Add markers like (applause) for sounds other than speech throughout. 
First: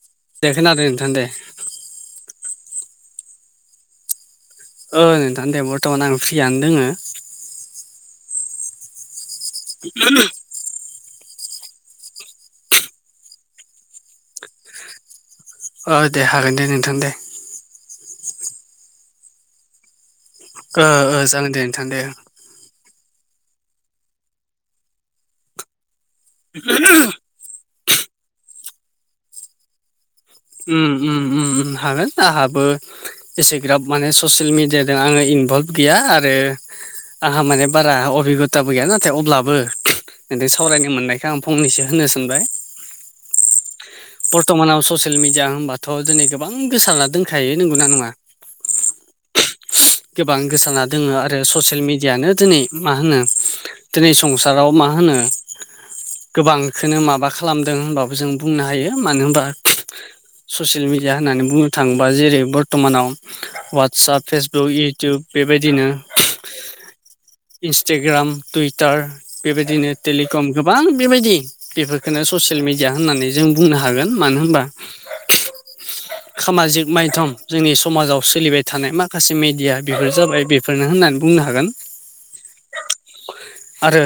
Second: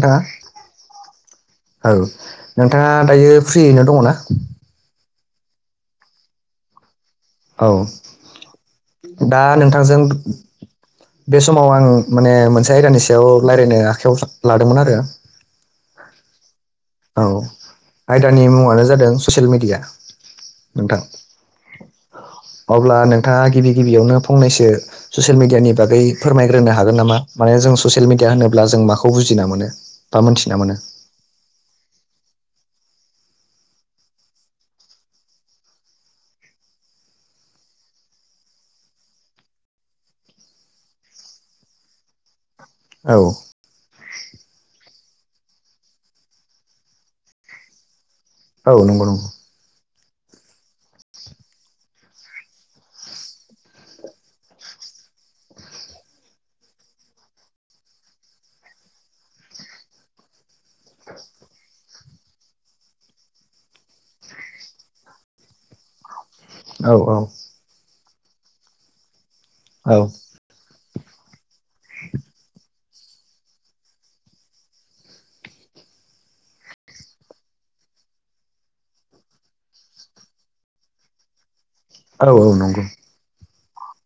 नोंथाङा दे खोनादों नों थां दे। औ नोंथाङा दायो फ्रियैनो दङ ना? ओ नोंथां दे बर्थमान आं फ्रियानो दङ। औ दा नोंथांजों बे समाव आं माने मोनसे आयदानि सायाव रायज्लायनो आखायाव लादोंमोन आरो। ओ दे हागोन दे नोंथां दे। औ आयदानि मुङानो जादों ससियेल मिडिया। ओ नोंथां जागोन दे नोंथां दे। अब्ला नोंथाङा गिबि गिबियावनो फंनैसो ससियेल मिडियानि बागै फोरमायग्रोनो हागोन नामा? माने जों ससियेल मिडिया होनोब्ला जों माखौ बुजिना मोनो बा मोन्थिना मोनो। ओम हागोन आंहाबो एसेग्राब माने ससियेल मिडियाजों आङो इनभल्भ गैया आरो आंहा माने बारा अबिगथाबो गैया नाथाय अब्लाबो नोंजों सावरायनो मोननायखाय आं फंनैसो होन्नो सानबाय। औ बर्थ'मानाव ससियेल मिडिया होनबाथ' दिनै गोबां गोसारना दोनखायो नंगौना नङा औ नंगौ नंगौ गोबां गोसाना दङ आरो ससियेल मिडियानो दिनै मा होनो दिनै संसाराव मा होनो गोबांखौनो माबा खालामदों होनबाबो जों बुंनो हायो मानो होनबा ससियेल मिडिया होननानै बुंनो थाङोबा जेरै बर्त मानाव ववाटसप फेसबुक इउटुब बेबायदिनो औ औ इन्स्टाग्राम टुइटार बेबायदिनो औ टेलिकम गोबां बेबायदि बेफोरखोनो ससियेल मिडिया होननानै जों बुंनो हागोन मानो होनबा सामाजिक माइधम जोंनि समाजाव सोलिबाय थानाय माखासे मेडिया बेफोर जाबाय बेफोरनो होननानै बुंनो हागोन। औ औ नंगौ आरो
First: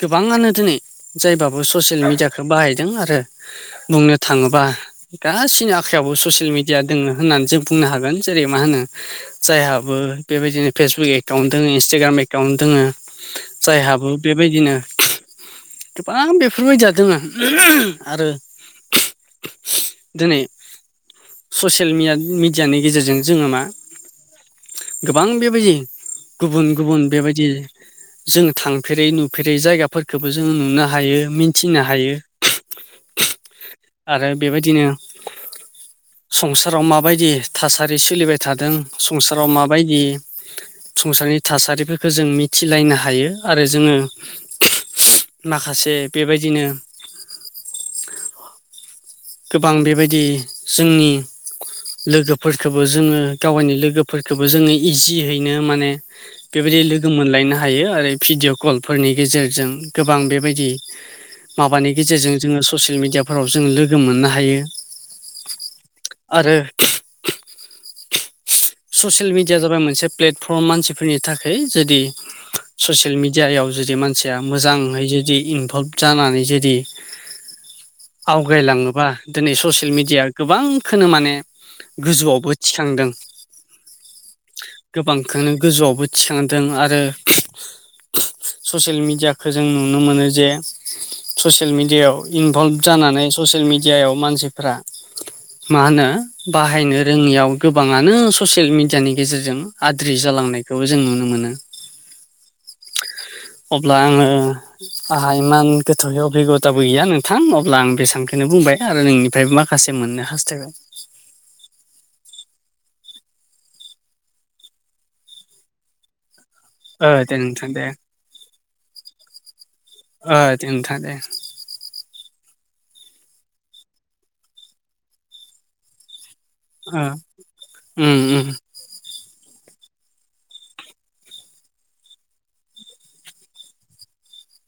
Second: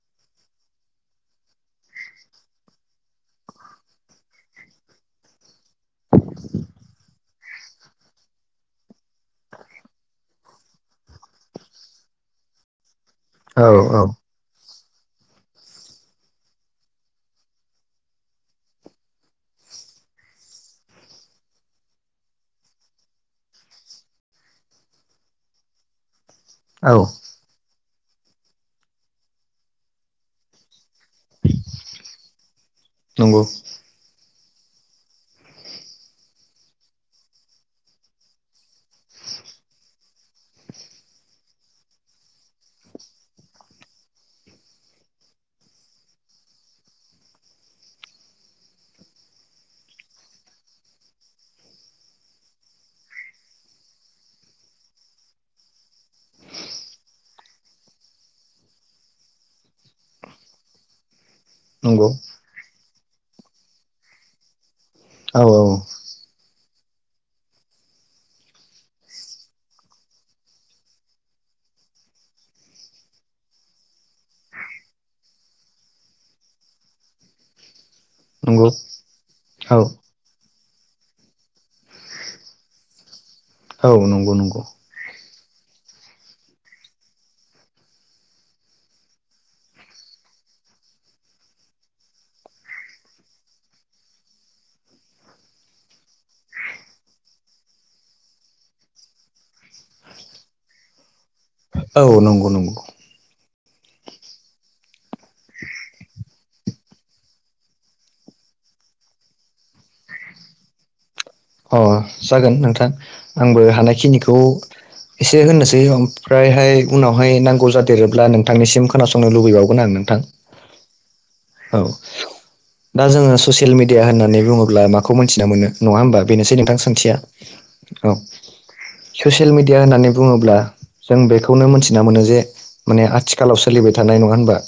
गोबाङानो दिनै जायबाबो ससियेल मिडिया बाहायदों आरो बुंनो थाङोबा गासिनि आखायावबो ससियेल मिडिया दङो होननानै जों बुंनो हागोन जेरै मा होनो जायहाबो बेबायदिनो फेसबुक एकाउन्ट दङ इन्सटाग्राम एकाउन्ट दङो औ जायहाबो बेबायदिनो गोबां बेफोरबायदिया दोङो आरो दिनै ससियेल मिया-मिडियानि गेजेरजों जोङो मा गोबां बेबायदि गुबुन गुबुन बेबायदि जों थांफेरै नुफेरै जायगाफोरखोबो जोङो नुनो हायो मिथिनो हायो। नंगौ आरो बेबायदिनो संसाराव माबायदि थासारि सोलिबाय थादों संसाराव माबायदि संसारनि थासारिफोरखौ जों मिथिलायनो हायो आरो जोङो माखासे बेबायदिनो गोबां बेबायदि जोंनि लोगोफोरखौबो जोङो गावयनि लोगोफोरखौबो जोङो इजियैनो माने बेबायदि लोगो मोनलायनो हायो आरो भिडिअ' कलफोरनि गेजेरजों गोबां बेबायदि माबानि नंगौ गेजेरजों जोङो ससियेल मिडियाफोराव जोङो लोगो मोननो हायो औ औ आरो ससियेल मिडिया जाबाय मोनसे प्लेटफर्म मानसिफोरनि थाखाय जुदि ससियेल मिडियायाव जुदि मानसिया मोजाङै जुदि इनभल्भ जानानै जुदि नंगौ लाङोबा दिनै औ ससियेल मिडिया गोबांखौनो माने गोजौआवबो थिखांदों औ नंगौ नंगौ गोबांखोनो गोजौआवबो थिखांदों आरो ससियेल मिडियाखौ जों नुनो मोनो जे ससियेल मिडियायाव इनभल्भ जानानै ससियेल मिडियायाव मानसिफ्रा मा होनो बाहायनो रोङियाव गोबाङानो ससियेल मिडियानि गेजेरजों आद्रि जालांनायखौबो जों नुनो मोनो औ नंगौ-नंगौ अब्ला आङो आहा इमान गोथौयै जइगथाबो गैया नोंथां अब्ला आं बेसेबां खौनो बुंबाय आरो नोंनिफ्राय माखासे मोननो हास्थायबाय। अह जागोन नोंथां आंबो हानायखिनिखौ एसे होननोसै ओमफ्रायहाय ओ उनावहाय दे नांगौ नोंथां दे जादेरोब्ला नोंथांनिसिम खोनासंनो लुबैबावगोन आं नोंथां। ओ दे नोंथां दे औ दा जोङो ससियेल मिडिया होननानै बुङोब्ला माखौ मिथिना मोनो नङा होमबा बेनोसै नोंथां ओ सोंथिया उम औ उम उम ससियेल मिडिया होननानै बुङोब्ला जों बेखौनो मोनथिना मोनो जे माने आथिखालाव सोलिबाय थानाय नङा होनबा।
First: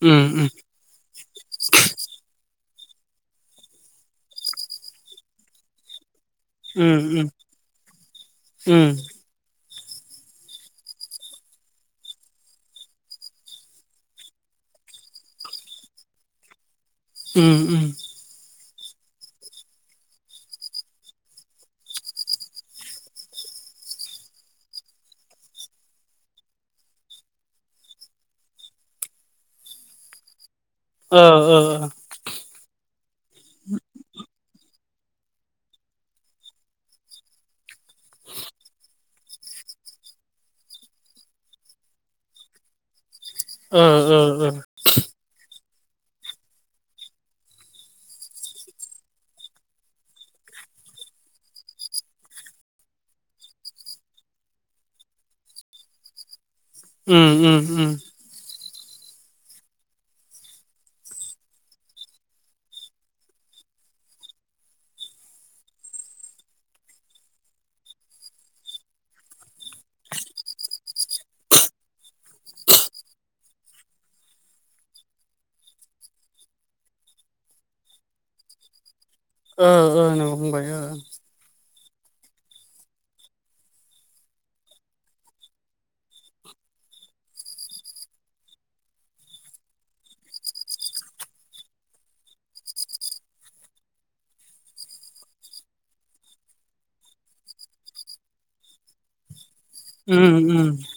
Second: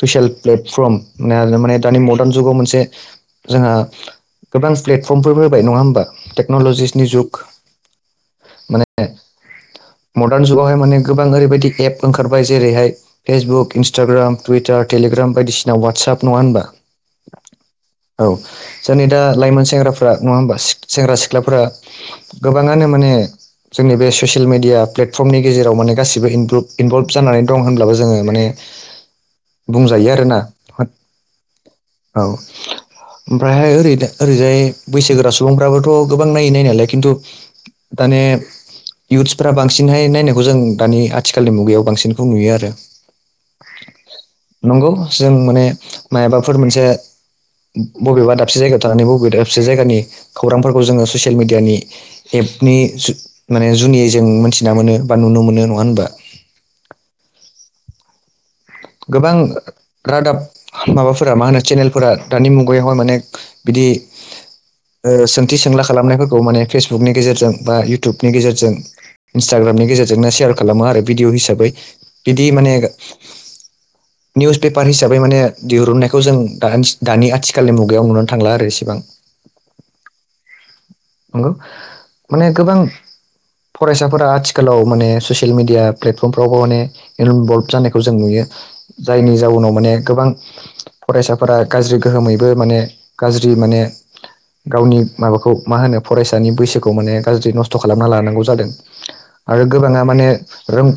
ससियेल प्लेटफर्म माने दानि मदार्न जुगाव मोनसे जोंहा गोबां प्लेटफर्मफोर होबाय नङा होमबा। बा टेक्नल'जिसनि उम जुग उम उम माने मडार्न जुगावहाय माने गोबां ओरैबायदि एप ओंखारबाय जेरैहाय फेसबुक इन्स्टाग्राम टुइटार टेलिग्राम बायदिसिना वाटसएप नङा होनबा। ओम ओम। औ जोंनि दा लाइमोन सेंग्राफ्रा नङा होमबा सेंग्रा सिख्लाफोरा गोबाङानो माने जोंनि बे ससियेल मिडिया प्लेटफर्मनि गेजेराव माने गासिबो इन इनभल्भ जानानै दं होनब्लाबो जोङो माने (inaudible) बुंजायो आरोना। ओ ओ ओ औ ओमफ्रायहाय ओरै ओरैजाय बैसोगोरा सुबुंफ्राबो थ' गोबां नायो नायनायालाय खिन्थु माने युथ्सफोरा बांसिनहाय नायनायखौ जों दानि आथिखालनि मुगायाव बांसिनखौ नुयो आरो। ओ ओ ओ नंगौ जों माने मायबाफोर मोनसे बबेबा दाबसे जायगायाव थानानै बबेबा दाबसे जायगानि खौरांफोरखौ जोङो ससियेल मिडियानि एपनि माने जुनियै जों मोनथिना मोनो बा नुनो मोनो नङा होनबा? उम उम उम। गोबां रादाब माबाफोरा मा होनो चेनेलफोरा दानि मुगायावहाय माने बिदि ओ सोंथि सोंला खालामनायफोरखौ माने फेसबुकनि गेजेरजों बा इउटुबनि गेजेरजों इन्स्टाग्रामनि गेजेरजोंनो सेयार खालामो आरो भिडिअ' हिसाबै बिदि माने निउस पेपार हिसाबै माने दिरुननायखौ जों दानि आथिखालनि मुगायाव नुनानै थांला आरो इसेबां। ओ ओ नंगौ फंबाय ओ। नंगौ माने गोबां। फरायसाफोरा आथिखालाव माने ससियेल मिडिया प्लेटफर्मफ्रावबो माने इनभल्भ जानायखौ जों नुयो जायनि जाउनाव माने गोबां फरायसाफोरा गाज्रि गोहोमैबो माने गाज्रि माने गावनि माबाखौ मा होनो फरायसानि बैसोखौ माने गाज्रि नस्थ' खालामना लानांगौ जादों। आरो गोबाङा माने उम उम रों-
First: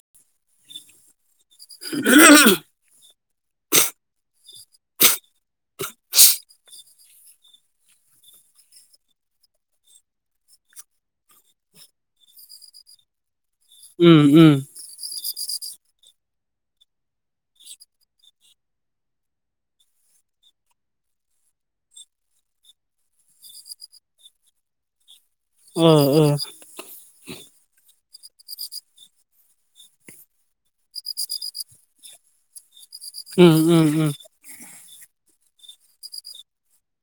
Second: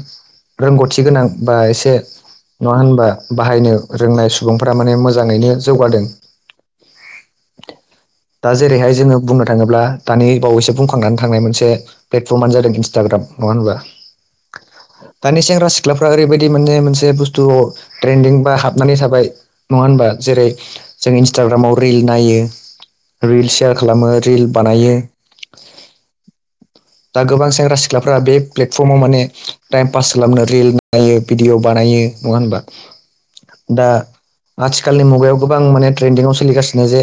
रोंगौथि गोनां बा एसे नङा होनबा बाहायनो रोंनाय सुबुंफोरा माने मोजाङैनो जौगादों। दा जेरैहाय जोङो बुंनो थाङोब्ला दानि बावैसो बुंखांनानै थांनाय मोनसे प्लेटफर्मआनो जादों इन्स्टाग्राम नङा होनबा? उम उम। दानि सेंग्रा सिख्लाफ्रा ओरैबायदि माने मोनसे बुस्थु ट्रेन्दिं बा हाबनानै थाबाय नङा होनबा जेरै जों इन्सटाग्रामाव रिल नायो रिल शेयार खालामो। रिल बानायो। ओ ओ दा गोबां सेंग्रा सिख्लाफ्रा बे प्लेटफर्माव माने टाइम पास खालामनो रिल बानायो भिडिअ बानायो। नङा होनबा? उम दा उम आथिखालनि मुगायाव गोबां माने ट्रेन्दिंआव सोलिगासिनो जे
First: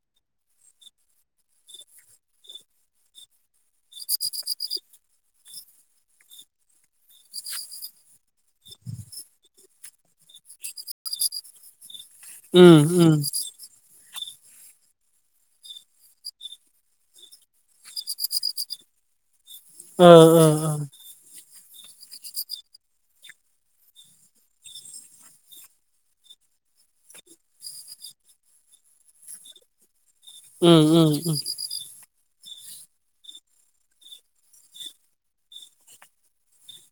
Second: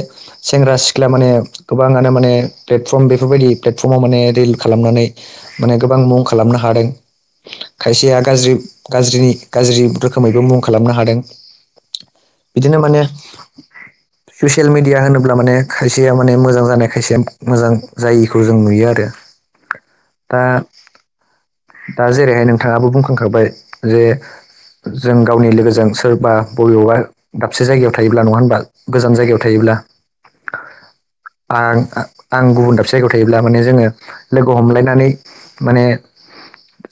सेंग्रा सिख्लाया माने गोबाङानो माने प्लेटफर्म बेफोरबायदि प्लेटफर्माव माने रिल खालामनानै माने गोबां मुं खालामनो हादों खायसेया गाज्रि गाज्रिनि गाज्रि रोखोमैबो मुं खालामनो हादों। उम बिदिनो माने (inaudible) ससियेल मिडिया होनोब्ला माने खायसेया माने मोजां जानाय खायसेया मोजां जायिखौ जों नुयो आरो। दा-दा जेरैहाय नोंथाङाबो बुंखांखाबाय जे जों गावनि लोगोजों सोरबा बबेबा दाबसे जायगायाव थायोब्ला नङा होनबा गोजान जायगायाव थायोब्ला उम आं आं गुबुन दाबसे जायगायाव थायोब्ला माने जोङो लोगो हमलायनानै माने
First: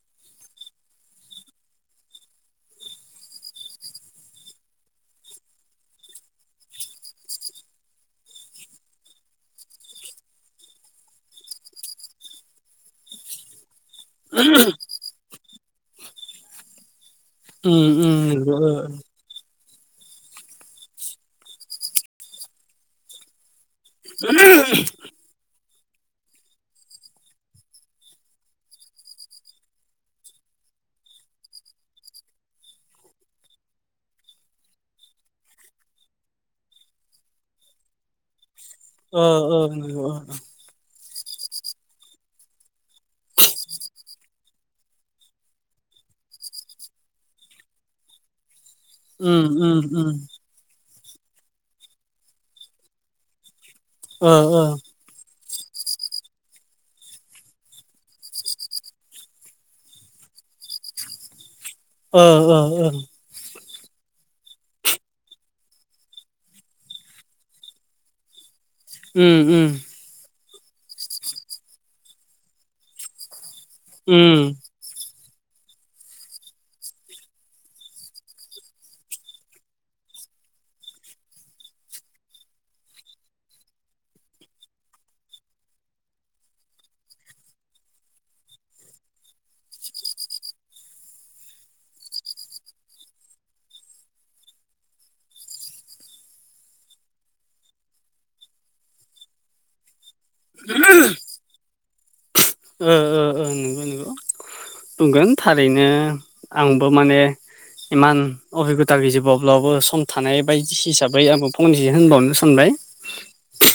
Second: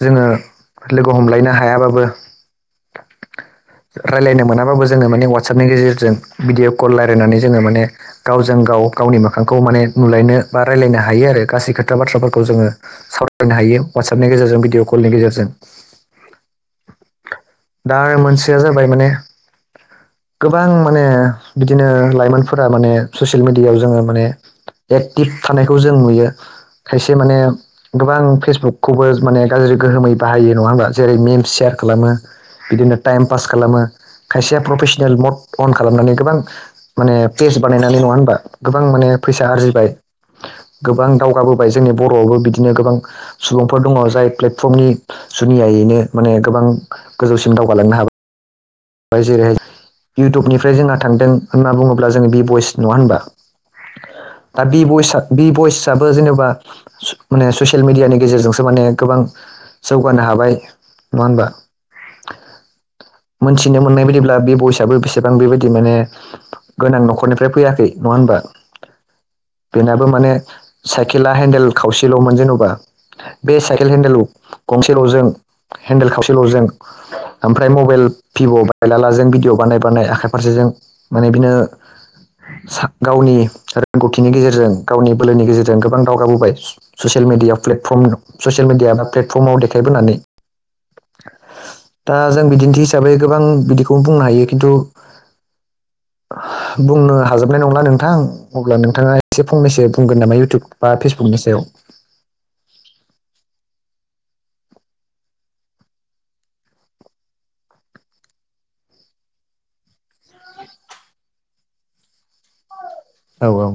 जोङो लोगो हमलायनो हायाबाबो (inaudible) रायलायनो मोनाबाबो जोङो माने वाटसएपनि गेजेरजों भिडिअ कल रायज्लायनानै जोङो माने गावजों गाव गावनि मोखांखौ माने नुलायनो बा रायलायनो हायो आरो गासै खोथा बाथ्राफोरखौ जों सावरायनो हायो वाट्सएपनि गेजेरजों भिडिअ कलनि गेजेरजों दा मोनसेया नंगौ जाबाय माने गोबां माने बिदिनो लाइमोनफोरा माने ससियेल मिडियायाव जोङो माने एक थेब थानायखौ जों नुयो खायसे माने गोबां फेसबुकखौबो माने गाज्रि गोहोमै बाहायो नङा होमब्ला जेरै मेमस सेयार खालामो बिदिनो टाइम पास खालामो खायसेया प्रफेसनेल मद अन खालामनानै गोबां माने पेस बानायनानै नङा होनबा गोबां माने ओ फैसा ओ उम आरजिबाय गोबां दावगाबो जोंनि बर'आवआबो बिदिनो गोबां सुबुंफोर दङ जाय प्लेटफर्मनि जुनियायैनो माने गोबां गोजौसिम दावगालांनो हाबाय उम उम (unintelligible) (unintelligible) ओमफ्राय जोंहा थांदों होनना बुङोब्ला जोङो बि बइस नङा होनबा ओ ओ दा बि बइसआ बि भइसआबो जेनेबा ओ ससियेल मिडियानि गेजेरजोंसो माने गोबां जौगानो हाबाय नङा होनबा औ औ औ मोनथिनो मोननाय बायदिब्ला बि बयसआबो बेसेबां बेबायदि माने गोनां न'खरनिफ्राय फैयाखै नङा होनबा उम उम दाथ' माने साइकेला हेन्देल खावसेल'मोन जेनबा बे साइकेल हेन्देल गंसेल'जों हेन्देल खाबसेल'जों ओमफ्राय मबाइल बि'बायलाला जों भिडिअ बानाय बानाय आखाइ फारसेजों माने बिनो गावनि रोंगौथिनि गेजेरजों गावनि बोलोनि गेजेरजों गोबां दावगाबोबाय स ससियेल मिडिया फ्लेटफर्मआव ससियेल मिडियायानो प्लेटफर्माव देखायबोनानै (inaudible) दा जों बिदिन्थि हिसाबै गोबां बिदिखौ बुंनो हायो खिन्थु बुंनो हाजोबनाय नंला नोंथां अब्ला नोंथाङा एसे फंनैसो बुंगोन नामा इउटुब बा फेसबुकनि सायाव नंगौ नंगौ बुंगोन थारैनो आंबो माने इमान अबिगथा गैजोबावब्लाबो सम थानाय बायदि हिसाबै आंबो फंनैसो होनबावनो सानबाय औ औ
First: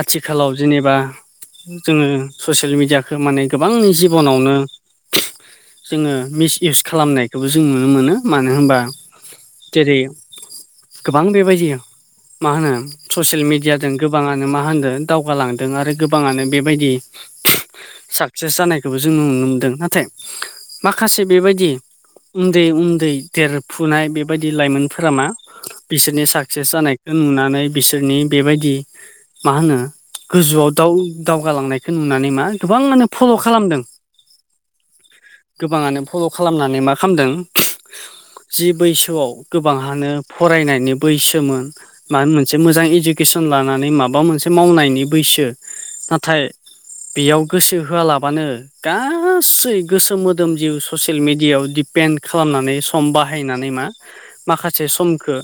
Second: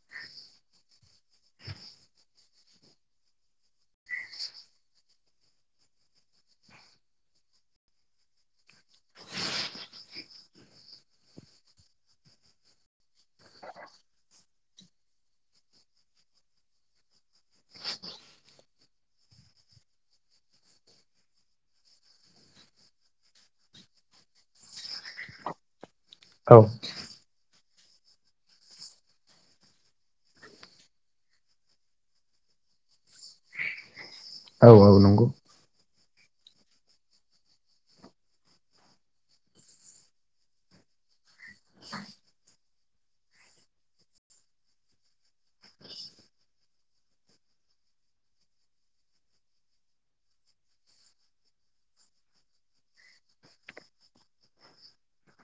आथिखालाव जेनेबा जोङो ससियेल मिडियाखौ माने गोबांनि जिबनावनो जोङो मिस इउस खालामनायखौबो जों नुनो मोनो मानो होनबा जेरै गोबां बेबायदि मा होनो ससियेल मिडियाजों गोबाङा नो मा होनदों दावगालांदों आरो गोबाङानो बेबायदि साक्सेस जानायखौबो जोङो नुनो मोनदों नाथाय माखासे बेबायदि उन्दै उन्दै देरफुनाय बेबायदि लाइमोनफोरा मा बिसोरनि औ साक्सेस जानायखौ नुनानै बिसोरनि बेबायदि मा होनो गोजौआव दाव दावगालांनायखौ नुनानै मा गोबांआनो फल' खालामदों औ औ नंगौ गोबाङानो फल खालामनानै मा खालामदों। जि बैसोआव गोबांहानो फरायनायनि। बैसोमोन मानो मोनसे मोजां इडुकेसन लानानै माबा बा मोनसे मावनायनि बैसो नाथाय बेयाव गोसो होआलाबानो। गासै गोसो मोदोम जिउ ससियेल मिडियायाव दिडपेन्ड खालामनानै सम बाहायनानै मा। माखासे समखो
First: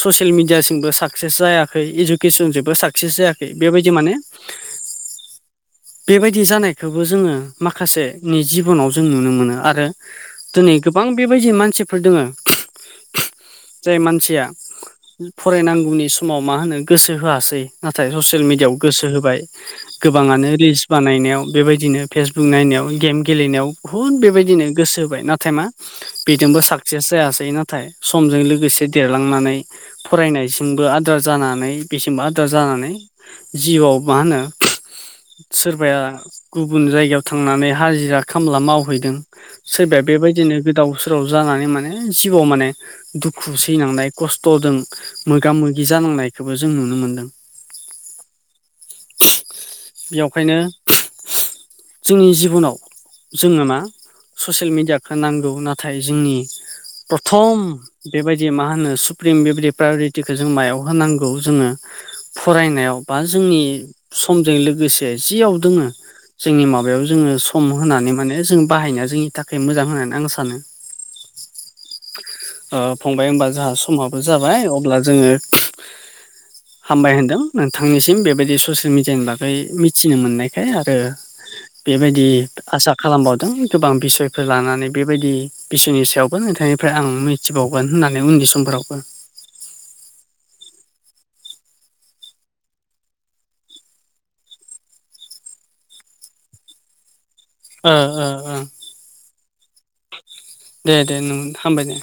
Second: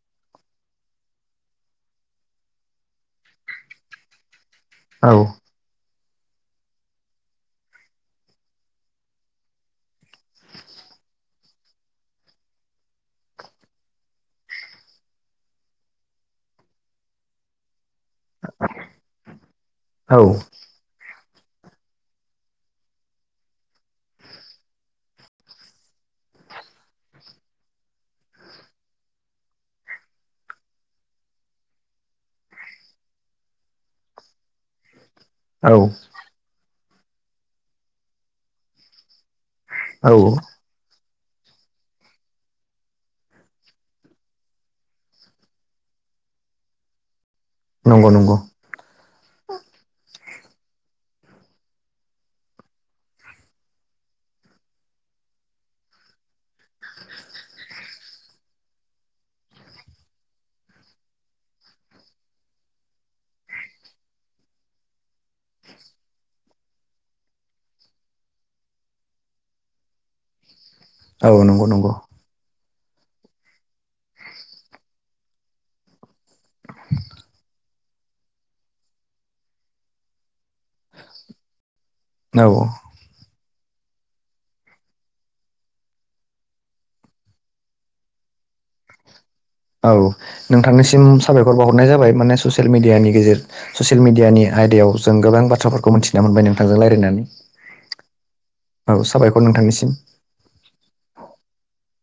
ससियेल मिडियासिमबो साक्सेस जायाखै इजु खेसन जोबो साक्सेस जायाखै बेबायदि माने। औ बेबायदि जानायखौबो जोङो माखासेनि जिबनाव जों नुनो मोनो आरो। दिनै गोबां बेबायदि मानसिफोर दोङो जाय मानसिया। फरायनांगौनि समाव मा होनो। गोसो होआसै नाथाय ससियेल मिडियाआव गोसो होबाय औ गोबाङानो रिल्स बानायनायनायाव बेबायदिनो फेसबुक नायनायाव गेम गेलेनायाव बुहुद बेबायदिनो गोसो होबाय नाथाय मा। बेजोंबो साक्सेस जायासै नाथाय समजों लोगोसे देरलांनानै। फरायनायसिमबो आद्रा जानानै। बेसेमबा आदार जानानै जिउआव मा होनो सोरबाया। औ गुबुन जायगायाव थांनानै हाजिरा खामला मावहैदों सोरबाया औ बेबायदिनो गोदाव। फोराव जानानै माने जिवआव माने दुखु सैनांनाय खस्थदों मोगा मोगि जानांनायखौबो जों नुनो मोन्दों। नंगौ नंगौ बेवखायनो जोंनि जिबनाव। जोङो मा ससियेल मेडियाखौ नांगौ नाथाय जोंनि। प्रथम बेबायदि मा होनो सुप्रिम बेबायदि प्रायरिटिखौ जों मायाव होनांगौ। खौ जोङो फरायनायाव बा जोंनि समजों लोगोसे जियाव दोङो। जोंनि माबायाव जोङो सम होनानै माने जों बाहायनाया जोंनि थाखाय मोजां होननानै आं सानो। औ नंगौ नंगौ ओ फंबाय होनबा जोंहा समाबो जाबाय अब्ला जोङो। हामबाय होनदों नोंथांनिसिम बेबायदि ससियेल मिडियानि बागै मिथिनो मोननाय हे आरो बेबायदि औ औ आसा खालामबावदों गोबां बिसयफोर लानानै बेबायदि। बिसोरनि सायावबो नोंथांनिफ्राय आं मिथिबावगोन होननानै उननि समफोरावबो। औ नोंथांनिसिम साबायखर बावाहरनाय जाबाय माने ससियेल मिडियानि गेजेर ससियेल मिडियानि आयदायाव जों गोबां बाथ्राफोरखौ मिथिनो मोनबाय नोंथांजों रायलायनानै। ओ ओ ओ नोंथांनिसिम दे दे नों हामबाय दे।